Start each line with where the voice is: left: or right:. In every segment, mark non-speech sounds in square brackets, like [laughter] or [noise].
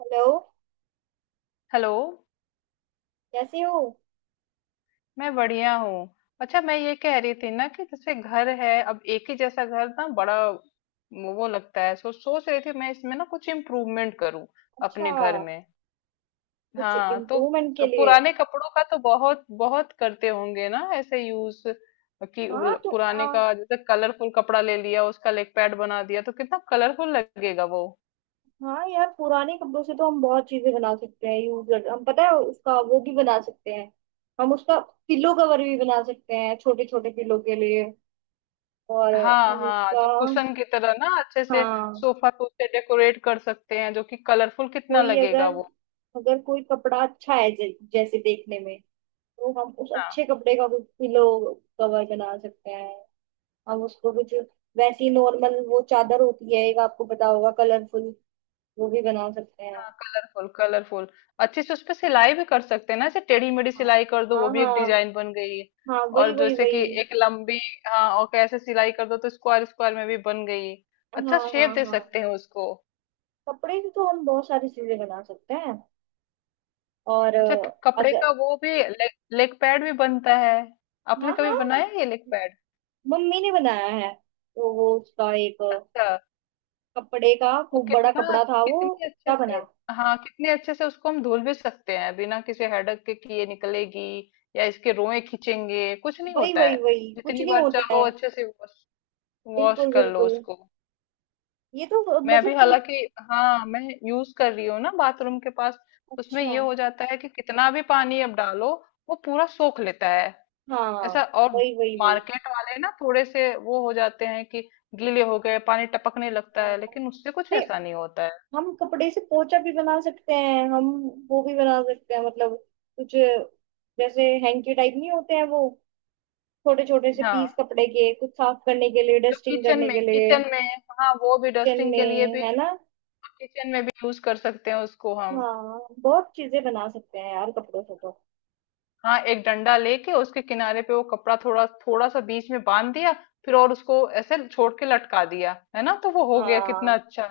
right: Hello.
left: Hello.
right: कैसे हो?
left: मैं बढ़िया हूँ। अच्छा, मैं ये कह रही थी ना कि जैसे घर है, अब एक ही जैसा घर ना बड़ा वो लगता है, सोच रही थी मैं इसमें ना कुछ इम्प्रूवमेंट करूँ
right: अच्छा,
left: अपने घर में।
right: कुछ
left: हाँ तो
right: इम्प्रूवमेंट के लिए।
left: पुराने कपड़ों का तो बहुत बहुत करते होंगे ना ऐसे यूज कि वो
right: हाँ तो
left: पुराने का जैसे कलरफुल कपड़ा ले लिया, उसका लेग पैड बना दिया तो कितना कलरफुल लगेगा वो।
right: हाँ यार, पुराने कपड़ों से तो हम बहुत चीजें बना सकते हैं। यूजर हम पता है उसका वो भी बना सकते हैं, हम उसका पिल्लो कवर भी बना सकते हैं, छोटे छोटे पिल्लो के लिए। और
left: हाँ
right: हम
left: हाँ,
right: उसका।
left: जो कुशन की तरह ना अच्छे से
right: हाँ।
left: सोफा को उससे डेकोरेट कर सकते हैं, जो कि कलरफुल कितना
right: कोई
left: लगेगा।
right: अगर, अगर कोई कपड़ा अच्छा है जैसे देखने में, तो हम उस अच्छे
left: हाँ
right: कपड़े का कुछ पिल्लो कवर बना सकते हैं। हम उसको कुछ वैसी नॉर्मल वो चादर होती है एक, आपको पता होगा कलरफुल, वो भी बना सकते हैं।
left: हाँ, कलरफुल कलरफुल अच्छे से उस पे सिलाई भी कर सकते हैं ना, ऐसे टेढ़ी मेढ़ी
right: हाँ।
left: सिलाई कर दो,
right: हाँ
left: वो भी एक
right: हाँ
left: डिजाइन बन गई।
right: हाँ। वही
left: और
right: वही
left: जैसे
right: वही
left: कि एक लंबी, हाँ और कैसे सिलाई कर दो तो स्क्वायर स्क्वायर में भी बन गई, अच्छा
right: हाँ हाँ
left: शेप दे
right: हाँ
left: सकते हैं उसको।
right: कपड़े से तो हम बहुत सारी चीजें बना सकते हैं। और
left: अच्छा, कपड़े
right: अगर।
left: का वो भी लेग लेग पैड भी बनता है, आपने
right: हाँ
left: कभी
right: हाँ,
left: बनाया है ये लेग पैड?
right: मम्मी ने बनाया है। वो उसका एक
left: अच्छा,
right: कपड़े का
left: और
right: खूब बड़ा
left: कितना,
right: कपड़ा था, वो
left: कितने अच्छे
right: उसका
left: से,
right: बना।
left: हाँ कितने अच्छे से उसको हम धुल भी सकते हैं बिना किसी हेडक के कि ये निकलेगी या इसके रोए खींचेंगे, कुछ नहीं
right: वही
left: होता
right: वही
left: है।
right: वही कुछ
left: जितनी
right: नहीं
left: बार
right: होता है।
left: चाहो अच्छे से वॉश वॉश
right: बिल्कुल
left: कर लो
right: बिल्कुल।
left: उसको।
right: ये तो
left: मैं अभी
right: मतलब कि-।
left: हालांकि, हाँ मैं यूज कर रही हूँ ना बाथरूम के पास, तो उसमें
right: अच्छा।
left: ये हो जाता है कि कितना भी पानी अब डालो वो पूरा सोख लेता है
right: हाँ।
left: ऐसा। और
right: वही वही वही
left: मार्केट वाले ना थोड़े से वो हो जाते हैं कि गीले हो गए पानी टपकने लगता
right: हाँ।
left: है, लेकिन उससे कुछ
right: अरे,
left: ऐसा नहीं होता है।
right: हम कपड़े से पोचा भी बना सकते हैं हम, वो भी बना सकते हैं। मतलब कुछ जैसे हैंकी टाइप नहीं होते हैं वो, छोटे छोटे से
left: हाँ,
right: पीस कपड़े के, कुछ साफ करने के लिए,
left: जो
right: डस्टिंग
left: किचन
right: करने
left: में
right: के लिए।
left: किचन में हाँ, वो भी
right: किचन
left: डस्टिंग के लिए
right: में,
left: भी,
right: है ना।
left: किचन में भी यूज कर सकते हैं उसको हम।
right: हाँ, बहुत चीजें बना सकते हैं यार, कपड़ों से तो।
left: हाँ, एक डंडा लेके उसके किनारे पे वो कपड़ा थोड़ा थोड़ा सा बीच में बांध दिया, फिर और उसको ऐसे छोड़ के लटका दिया है ना, तो वो हो गया कितना
right: हाँ
left: अच्छा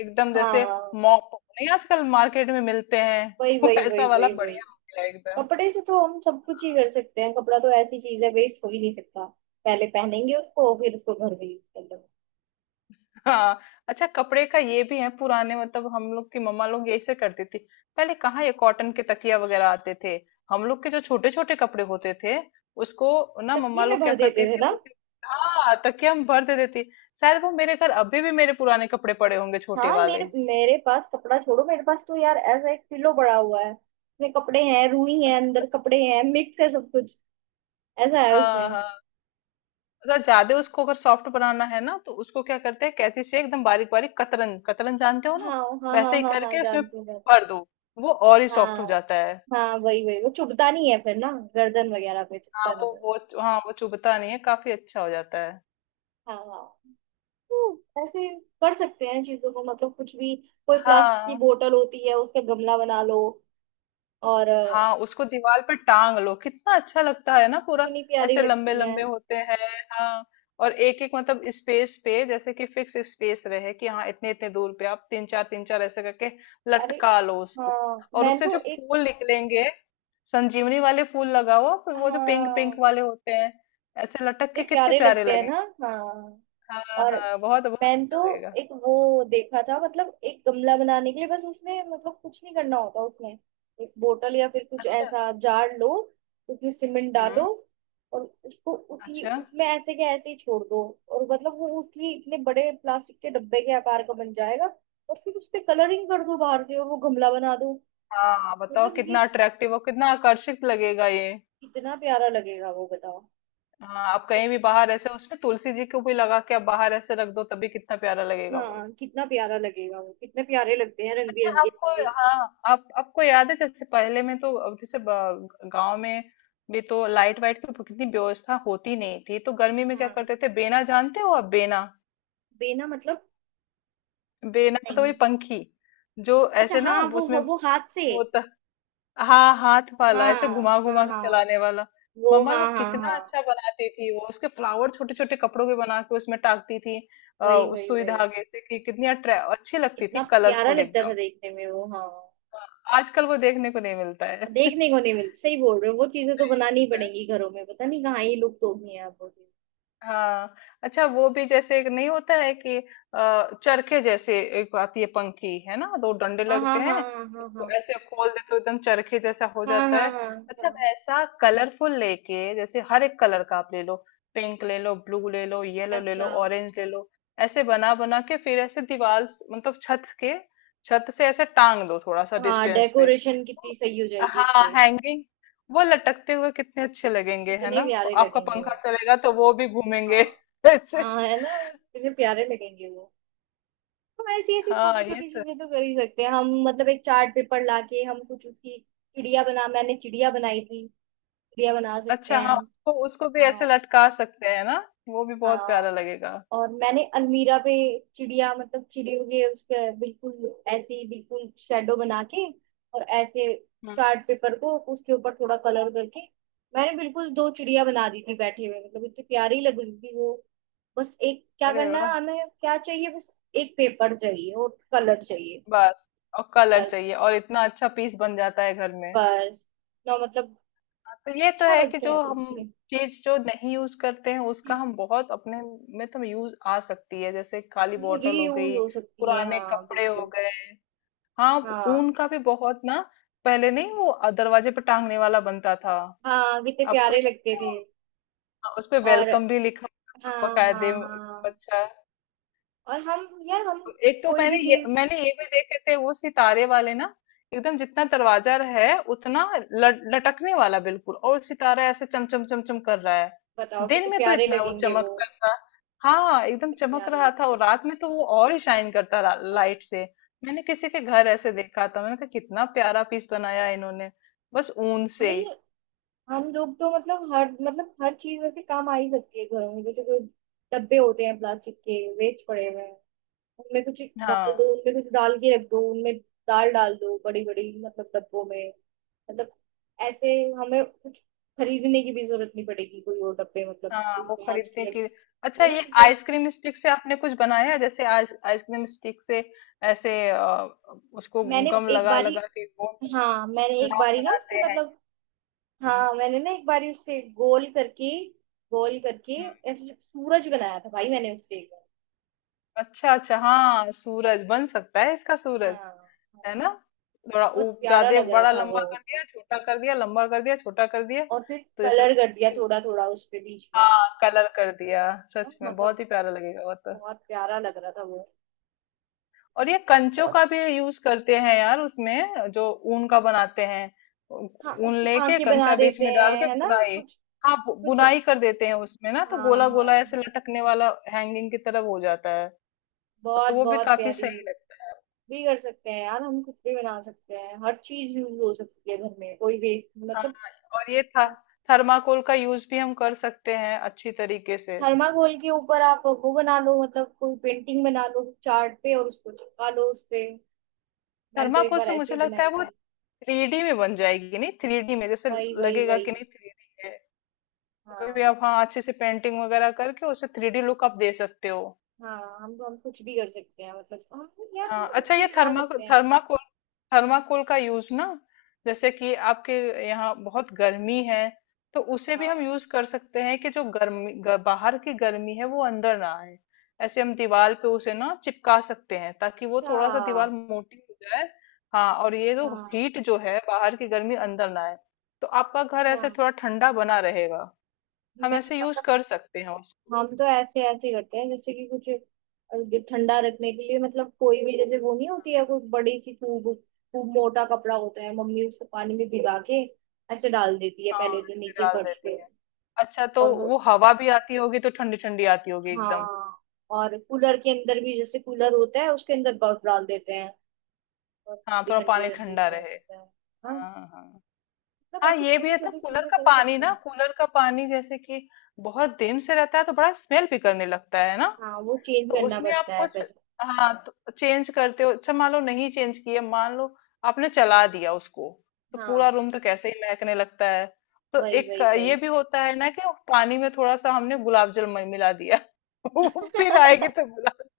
left: एकदम जैसे
right: हाँ।
left: मॉप, नहीं आजकल मार्केट में मिलते हैं।
right: वही
left: [laughs]
right: वही वही
left: वैसा वाला
right: वही वही
left: बढ़िया हो गया एकदम।
right: कपड़े से तो हम सब कुछ ही कर सकते हैं। कपड़ा तो ऐसी चीज है, वेस्ट हो ही नहीं सकता। पहले पहनेंगे उसको, फिर उसको घर में यूज कर लेंगे।
left: हाँ। अच्छा, कपड़े का ये भी है, पुराने मतलब हम लोग की मम्मा लोग ऐसे करती थी, पहले कहाँ ये कॉटन के तकिया वगैरह आते थे। हम लोग के जो छोटे छोटे कपड़े होते थे उसको ना
right: तकिए
left: मम्मा
right: में
left: लोग क्या
right: भर देते
left: करती
right: थे
left: थी
right: ना।
left: उसे, हाँ तकिया हम भर दे देती थी। शायद वो मेरे घर अभी भी मेरे पुराने कपड़े पड़े होंगे छोटे
right: हाँ,
left: वाले।
right: मेरे मेरे पास कपड़ा छोड़ो, मेरे पास तो यार ऐसा एक पिलो पड़ा हुआ है, उसमें कपड़े हैं, रुई है, अंदर कपड़े हैं, मिक्स है सब कुछ, ऐसा है
left: हाँ
right: उसमें।
left: हाँ, अगर ज्यादा उसको अगर सॉफ्ट बनाना है ना तो उसको क्या करते हैं, कैंची से एकदम बारीक बारीक कतरन कतरन जानते हो
right: हाँ
left: ना,
right: हाँ हाँ
left: वैसे ही
right: हाँ हाँ
left: करके उसमें
right: जानती हूँ जानती
left: भर दो, वो और ही
right: हूँ।
left: सॉफ्ट हो
right: हाँ।
left: जाता है।
right: हाँ वही वही वो चुभता नहीं है फिर ना, गर्दन वगैरह पे
left: हाँ
right: चुभता नहीं
left: वो
right: है।
left: वो हाँ वो चुभता नहीं है, काफी अच्छा हो जाता है।
right: हाँ हाँ। तो ऐसे कर सकते हैं चीजों को, मतलब कुछ भी। कोई प्लास्टिक की
left: हाँ
right: बोतल होती है, उसका गमला बना लो। और
left: हाँ, उसको दीवार पर टांग लो कितना अच्छा लगता है ना पूरा,
right: इतनी प्यारी
left: ऐसे लंबे
right: लगती है।
left: लंबे होते हैं। हाँ, और एक एक मतलब स्पेस पे जैसे कि फिक्स स्पेस रहे कि हाँ इतने इतने दूर पे आप तीन चार ऐसे करके
right: अरे,
left: लटका लो उसको।
right: हाँ
left: और
right: मैं
left: उससे
right: तो
left: जो
right: एक।
left: फूल निकलेंगे, संजीवनी वाले फूल लगाओ फिर, वो जो पिंक पिंक
right: हाँ,
left: वाले होते हैं ऐसे लटक
right: कितने
left: के कितने
right: प्यारे
left: प्यारे
right: लगते हैं ना।
left: लगेंगे।
right: हाँ।
left: हाँ
right: और
left: हाँ, बहुत बहुत
right: मैंने
left: अच्छा
right: तो
left: लगेगा।
right: एक वो देखा था, मतलब एक गमला बनाने के लिए बस, उसमें मतलब कुछ नहीं करना होता उसमें। एक बोतल या फिर कुछ
left: अच्छा।
right: ऐसा जार लो, उसमें सीमेंट डालो,
left: हम्म।
right: और उसको उसी
left: अच्छा,
right: उसमें ऐसे के ऐसे ही छोड़ दो, और मतलब वो उसी इतने बड़े प्लास्टिक के डब्बे के आकार का बन जाएगा। और फिर उस पे कलरिंग कर दो बाहर से, और वो गमला बना दो।
left: हाँ बताओ
right: मतलब ये
left: कितना अट्रैक्टिव और कितना आकर्षित लगेगा ये।
right: कितना प्यारा लगेगा वो बताओ।
left: हाँ, आप कहीं भी बाहर ऐसे उसमें तुलसी जी को भी लगा के आप बाहर ऐसे रख दो तभी कितना प्यारा लगेगा वो।
right: हाँ, कितना प्यारा लगेगा वो। कितने प्यारे लगते हैं रंग
left: अच्छा
right: बिरंगे
left: आपको,
right: से।
left: हाँ आप आपको याद है जैसे पहले में, तो अब जैसे गांव में भी तो लाइट वाइट की कितनी व्यवस्था होती नहीं थी तो गर्मी में क्या
right: हाँ।
left: करते थे बेना, जानते हो आप बेना?
right: बेना मतलब?
left: बेना तो वही
right: नहीं।
left: पंखी जो
right: अच्छा
left: ऐसे ना
right: हाँ, वो
left: उसमें
right: वो हाथ से।
left: होता, हाँ हाथ वाला ऐसे
right: हाँ
left: घुमा
right: हाँ
left: घुमा के
right: हाँ
left: चलाने वाला।
right: वो
left: मम्मा
right: हाँ
left: लोग
right: हाँ
left: कितना
right: हाँ
left: अच्छा बनाती थी, वो उसके फ्लावर छोटे छोटे कपड़ों के बना के उसमें टाकती थी
right: वही
left: उस
right: वही
left: सुई
right: वही
left: धागे से कि कितनी अट्रै अच्छी लगती थी
right: कितना प्यारा
left: कलरफुल
right: लगता था
left: एकदम।
right: देखने में वो। हाँ,
left: आजकल वो देखने को नहीं मिलता है। [laughs] नहीं
right: देखने को नहीं मिलता, सही बोल रहे हो। वो चीजें तो बनानी ही
left: मिलता है।
right: पड़ेंगी घरों में, पता नहीं कहाँ ये लुप्त हो गई हैं अब वो चीज़।
left: हाँ, अच्छा वो भी जैसे एक नहीं होता है कि चरखे जैसे एक आती है पंखी है ना, दो डंडे
right: हाँ
left: लगते
right: हाँ हाँ
left: हैं,
right: हाँ।
left: इसको ऐसे खोल दे तो एकदम चरखे जैसा हो
right: हाँ
left: जाता
right: हाँ
left: है।
right: हाँ हाँ
left: अच्छा,
right: हाँ।
left: वैसा कलरफुल लेके जैसे हर एक कलर का आप ले लो, पिंक ले लो, ब्लू ले लो, येलो ले
right: अच्छा।
left: लो, ऑरेंज ले लो, ऐसे बना बना के फिर ऐसे मतलब छत के, छत से ऐसे टांग दो थोड़ा सा
right: हाँ,
left: डिस्टेंस पे
right: डेकोरेशन
left: तो,
right: कितनी सही हो जाएगी
left: हाँ
right: इससे।
left: हैंगिंग वो लटकते हुए कितने अच्छे लगेंगे, है
right: कितने
left: ना,
right: प्यारे
left: आपका
right: लगेंगे वो।
left: पंखा चलेगा तो वो भी घूमेंगे
right: हाँ।
left: [laughs] ऐसे।
right: हाँ, है ना। कितने प्यारे लगेंगे वो। हम ऐसी ऐसी
left: हाँ
right: छोटी
left: ये
right: छोटी
left: तो
right: चीजें
left: है।
right: तो कर ही सकते हैं हम। मतलब एक चार्ट पेपर लाके हम कुछ उसकी चिड़िया बना, मैंने चिड़िया बनाई थी, चिड़िया बना सकते
left: अच्छा हाँ,
right: हैं।
left: उसको उसको भी ऐसे
right: हाँ।
left: लटका सकते हैं ना, वो भी बहुत प्यारा
right: हाँ।
left: लगेगा।
right: और मैंने अलमीरा पे चिड़िया, मतलब चिड़ियों के उसके बिल्कुल ऐसे ही बिल्कुल शेडो बना के, और ऐसे
left: हम्म।
right: चार्ट पेपर को उसके ऊपर थोड़ा कलर करके, मैंने बिल्कुल दो चिड़िया बना दी थी बैठे हुए, मतलब इतनी प्यारी लग रही थी वो। बस एक क्या
left: अरे
right: करना है,
left: वाह!
right: हमें क्या चाहिए बस, एक पेपर चाहिए और कलर चाहिए।
left: बस और कलर
right: बस।
left: चाहिए, और इतना अच्छा पीस बन जाता है घर में।
right: बस। ना, मतलब
left: हाँ, तो ये तो
right: अच्छा
left: है कि
right: लगता है
left: जो
right: देख
left: हम
right: के।
left: चीज जो नहीं यूज करते हैं उसका हम बहुत अपने में तो यूज आ सकती है, जैसे काली बॉटल हो
right: रीयूज
left: गई,
right: हो सकती है,
left: पुराने
right: हाँ
left: कपड़े हो
right: बिल्कुल।
left: गए। हाँ, वो
right: हाँ
left: ऊन का भी बहुत ना, पहले नहीं वो दरवाजे पे टांगने वाला बनता था,
right: हाँ, कितने
left: आपको
right: प्यारे
left: याद
right: लगते
left: है
right: थे।
left: वो? हाँ, उस पे
right: और।
left: वेलकम भी लिखा होता
right: हाँ
left: था बकायदे
right: हाँ
left: एकदम
right: हाँ
left: अच्छा।
right: और हम यार, हम
left: एक तो
right: कोई
left: मैंने
right: भी
left: ये
right: चीज।
left: मैंने ये भी देखे थे वो सितारे वाले ना, एकदम जितना दरवाजा है उतना लटकने वाला बिल्कुल, और सितारा ऐसे चमचम चमचम कर रहा है,
right: बताओ
left: दिन
right: कितने
left: में तो
right: प्यारे
left: इतना वो
right: लगेंगे वो।
left: चमकता था, हाँ एकदम
right: कितने
left: चमक
right: प्यारे
left: रहा था,
right: लगते
left: और
right: हैं।
left: रात में तो वो और ही शाइन करता
right: हाँ।
left: लाइट से। मैंने किसी के घर ऐसे देखा था, मैंने कहा कितना प्यारा पीस बनाया है इन्होंने बस ऊन से।
right: भाई, हम लोग तो मतलब हर, मतलब हर चीज वैसे काम आ ही सकती है घरों में। जैसे कोई डब्बे होते हैं प्लास्टिक के, वेस्ट पड़े हुए हैं, उनमें कुछ डाल दो,
left: हाँ
right: उनमें कुछ डाल के रख दो उनमें, दाल डाल दो बड़ी बड़ी, मतलब डब्बों में। मतलब ऐसे हमें कुछ खरीदने की भी जरूरत नहीं पड़ेगी। कोई और डब्बे मतलब
left: हाँ
right: कोई
left: वो
right: कांच के,
left: खरीदने के लिए। अच्छा,
right: है ना।
left: ये
right: मतलब
left: आइसक्रीम स्टिक से आपने कुछ बनाया है, जैसे आइसक्रीम स्टिक से ऐसे उसको
right: मैंने
left: गम
right: एक
left: लगा
right: बारी।
left: लगा के गोंद
right: हाँ,
left: लगा
right: मैंने एक
left: नाव
right: बारी ना उसके
left: बनाते हैं।
right: मतलब।
left: हम्म।
right: हाँ, मैंने ना एक बारी उससे गोल करके, गोल करके
left: हम्म।
right: ऐसे सूरज बनाया था भाई, मैंने उससे एक बार।
left: अच्छा अच्छा, हाँ सूरज बन सकता है इसका,
right: हाँ।
left: सूरज है
right: हाँ,
left: ना थोड़ा
right: बहुत
left: ऊप
right: प्यारा
left: ज्यादा
right: लग रहा
left: बड़ा
right: था वो।
left: लंबा कर दिया छोटा कर दिया लंबा कर दिया छोटा कर दिया
right: और फिर
left: तो जैसे
right: कलर कर दिया
left: लगेगा कि,
right: थोड़ा थोड़ा उस पे बीच में।
left: हाँ कलर कर दिया,
right: हाँ,
left: सच में
right: मतलब
left: बहुत ही प्यारा लगेगा वो तो।
right: बहुत प्यारा लग रहा था वो।
left: और ये कंचों
right: बहुत।
left: का भी यूज करते हैं यार उसमें, जो ऊन का बनाते हैं
right: हाँ,
left: ऊन
right: उसकी
left: लेके
right: आंखें बना
left: कंचा बीच
right: देते
left: में डाल
right: हैं
left: के
right: है ना
left: बुनाई,
right: कुछ।
left: हाँ
right: कुछ।
left: बुनाई कर देते हैं उसमें ना, तो
right: हाँ
left: गोला
right: हाँ
left: गोला ऐसे
right: हाँ
left: लटकने वाला हैंगिंग की तरफ हो जाता है, तो
right: बहुत
left: वो भी
right: बहुत
left: काफी
right: प्यारी
left: सही लगता है।
right: भी कर सकते हैं यार, हम कुछ भी बना सकते हैं। हर चीज यूज हो सकती है घर में, कोई भी।
left: हाँ,
right: मतलब
left: और ये था थर्माकोल का यूज भी हम कर सकते हैं अच्छी तरीके से।
right: थर्माकोल के ऊपर आप वो बना लो, मतलब कोई पेंटिंग बना लो चार्ट पे और उसको चिपका लो उस पे। मैंने तो एक
left: थर्माकोल
right: बार
left: से
right: ऐसे
left: मुझे
right: ही
left: लगता है
right: बनाई
left: वो
right: थी।
left: थ्री डी में बन जाएगी, नहीं थ्री डी में जैसे
right: वही वही
left: लगेगा कि
right: वही
left: नहीं थ्री डी है, कोई भी
right: हाँ।
left: आप हाँ अच्छे से पेंटिंग वगैरह करके उसे थ्री डी लुक आप दे सकते हो।
right: हाँ, हम कुछ भी कर सकते हैं, मतलब हम, यार हम
left: हाँ
right: कुछ
left: अच्छा,
right: भी
left: ये
right: बना सकते हैं।
left: थर्माकोल थर्माकोल का यूज ना, जैसे कि आपके यहाँ बहुत गर्मी है तो उसे भी हम
right: हाँ।
left: यूज कर सकते हैं कि जो बाहर की गर्मी है वो अंदर ना आए, ऐसे हम दीवार पे उसे ना चिपका सकते हैं ताकि वो
right: अच्छा।
left: थोड़ा सा दीवार मोटी हो जाए। हाँ, और ये
right: अच्छा।
left: जो हीट जो है बाहर की गर्मी अंदर ना आए, तो आपका घर
right: अच्छा।
left: ऐसे थोड़ा ठंडा बना रहेगा, हम
right: मैं
left: ऐसे यूज
right: मतलब
left: कर सकते हैं उसको।
right: हम तो ऐसे ऐसे करते हैं, जैसे कि कुछ ठंडा रखने के लिए, मतलब कोई भी, जैसे वो नहीं होती है कोई बड़ी सी खूब खूब मोटा कपड़ा होता है, मम्मी उसको पानी में भिगा के ऐसे डाल देती है
left: हाँ
right: पहले तो
left: मिक्सी
right: नीचे
left: डाल
right: फर्श
left: देती
right: पे,
left: हैं, अच्छा तो
right: और वो।
left: वो हवा भी आती होगी तो ठंडी ठंडी आती होगी एकदम।
right: हाँ। और कूलर के अंदर भी, जैसे कूलर होता है उसके अंदर बर्फ डाल देते हैं, और
left: हाँ
right: वो भी
left: थोड़ा पानी
right: ठंडी ठंडी
left: ठंडा
right: हवा
left: रहे।
right: देता है। हाँ,
left: हाँ हाँ।
right: मतलब
left: हाँ
right: ऐसे
left: ये भी
right: छोटी
left: है, तो
right: छोटी
left: कूलर
right: चीजें
left: का
right: कर
left: पानी
right: सकते
left: ना
right: हैं।
left: कूलर का पानी जैसे कि बहुत दिन से रहता है तो बड़ा स्मेल भी करने लगता है ना,
right: हाँ, वो चेंज
left: तो
right: करना
left: उसमें आप
right: पड़ता है
left: कुछ,
right: पहले।
left: हाँ तो चेंज करते हो, अच्छा मान लो नहीं चेंज किए, मान लो आपने चला दिया उसको तो पूरा
right: हाँ।
left: रूम तो कैसे ही महकने लगता है। तो
right: वही
left: एक
right: वही वही
left: ये भी होता है ना कि पानी में थोड़ा सा हमने गुलाब जल मिला दिया, [laughs] वो फिर आएगी
right: [laughs]
left: तो गुलाब,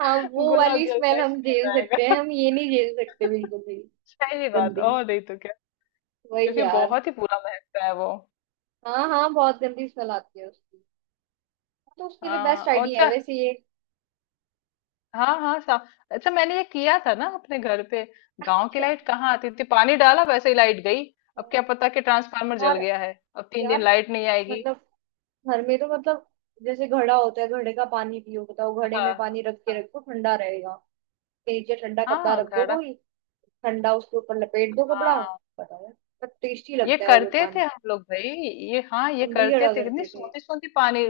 right: हाँ, वो
left: गुलाब
right: वाली
left: जल
right: स्मेल
left: का
right: हम
left: स्मेल
right: झेल सकते
left: आएगा।
right: हैं, हम ये नहीं झेल सकते
left: [laughs]
right: बिल्कुल भी।
left: सही बात,
right: गंदी।
left: और नहीं तो क्या,
right: वही
left: क्योंकि
right: यार।
left: बहुत ही बुरा महकता है वो।
right: हाँ हाँ, बहुत गंदी स्मेल आती है उसकी। हाँ, तो उसके लिए
left: हाँ
right: बेस्ट
left: और
right: आइडिया है
left: अच्छा,
right: वैसे ये।
left: हाँ हाँ सा अच्छा मैंने ये किया था ना अपने घर पे, गांव की
right: अच्छा।
left: लाइट कहाँ आती थी, पानी डाला वैसे ही लाइट गई, अब क्या
right: हाँ।
left: पता कि ट्रांसफार्मर जल
right: और
left: गया है, अब तीन
right: यार,
left: दिन लाइट नहीं आएगी।
right: मतलब घर में तो, मतलब जैसे घड़ा होता है, घड़े का पानी पियो, बताओ घड़े में पानी
left: हाँ
right: रख के रखो, ठंडा रहेगा। उसके नीचे ठंडा कपड़ा
left: हाँ
right: रख दो
left: घड़ा,
right: कोई, ठंडा, उसके ऊपर लपेट दो कपड़ा।
left: हाँ
right: बताओ यार, बहुत टेस्टी
left: ये
right: लगता है और वो
left: करते थे
right: पानी।
left: हम लोग भाई, ये हाँ ये
right: हम भी
left: करते
right: घड़ा
left: थे, कितनी
right: करते थे।
left: सोती सोती पानी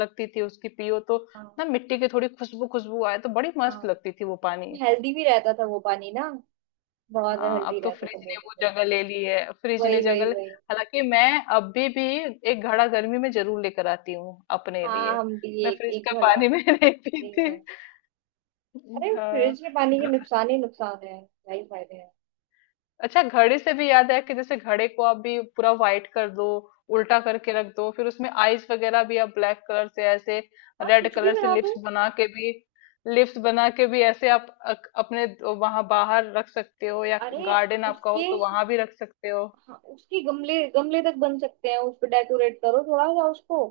left: लगती थी उसकी पियो तो,
right: हाँ।
left: ना मिट्टी की थोड़ी खुशबू खुशबू आए तो बड़ी
right: हाँ,
left: मस्त लगती थी वो पानी।
right: हेल्दी भी रहता था वो पानी ना, बहुत
left: हाँ,
right: हेल्दी
left: अब तो
right: रहता था
left: फ्रिज ने
right: बॉडी
left: वो
right: पे।
left: जगह ले ली है, फ्रिज ने
right: वही
left: जगह
right: वही वही
left: हालांकि मैं अभी भी एक घड़ा गर्मी में जरूर लेकर आती हूँ अपने
right: हाँ,
left: लिए,
right: हम भी
left: मैं
right: एक
left: फ्रिज
right: एक
left: का
right: घड़ा
left: पानी में [laughs] नहीं पीती।
right: पीएंगे। अरे,
left: हाँ
right: फ्रिज के पानी के
left: घ-
right: नुकसान ही नुकसान है, क्या ही फायदे हैं।
left: अच्छा, घड़े से भी याद है कि जैसे घड़े को आप भी पूरा व्हाइट कर दो, उल्टा करके रख दो, फिर उसमें आईज वगैरह भी आप ब्लैक कलर से ऐसे,
right: आप
left: रेड
right: कुछ भी
left: कलर से
right: बना दो।
left: लिप्स बना के भी, लिप्स बना के भी ऐसे आप अपने वहां बाहर रख सकते हो, या
right: अरे,
left: गार्डन आपका हो
right: उसके।
left: तो वहां भी रख सकते हो।
right: हाँ, उसके गमले, गमले तक बन सकते हैं उसको, डेकोरेट करो थोड़ा सा उसको,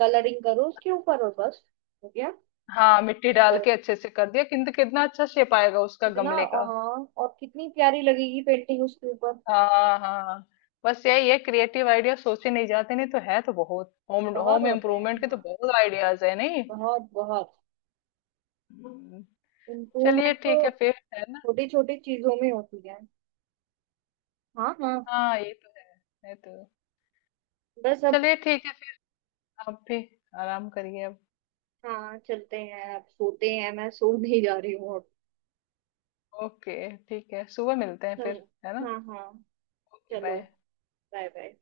right: कलरिंग करो उसके ऊपर, और बस हो गया।
left: हाँ मिट्टी
right: ये
left: डाल
right: अंदर
left: के अच्छे से कर दिया, किंतु
right: रखो।
left: कितना अच्छा शेप आएगा उसका
right: कितना
left: गमले का।
right: हाँ, और कितनी प्यारी लगेगी पेंटिंग उसके ऊपर।
left: हाँ हाँ, बस यही है क्रिएटिव आइडिया सोचे नहीं जाते, नहीं तो है तो बहुत, होम
right: बहुत
left: होम
right: होते हैं
left: इम्प्रूवमेंट के तो
right: हाँ,
left: बहुत आइडियाज है नहीं।
right: बहुत बहुत।
left: हम्म। चलिए
right: इम्प्रूवमेंट तो
left: ठीक है फिर, है ना?
right: छोटी छोटी चीजों में होती है। हाँ हाँ।
left: हाँ ये तो है ये तो है।
right: बस अब।
left: चलिए ठीक है फिर, आप भी आराम करिए अब।
right: हाँ, चलते हैं अब, सोते हैं, मैं सो नहीं जा रही हूँ अब।
left: ओके ठीक है, सुबह मिलते हैं फिर,
right: चलो।
left: है ना?
right: हाँ हाँ।
left: ओके
right: चलो,
left: बाय।
right: Bye bye.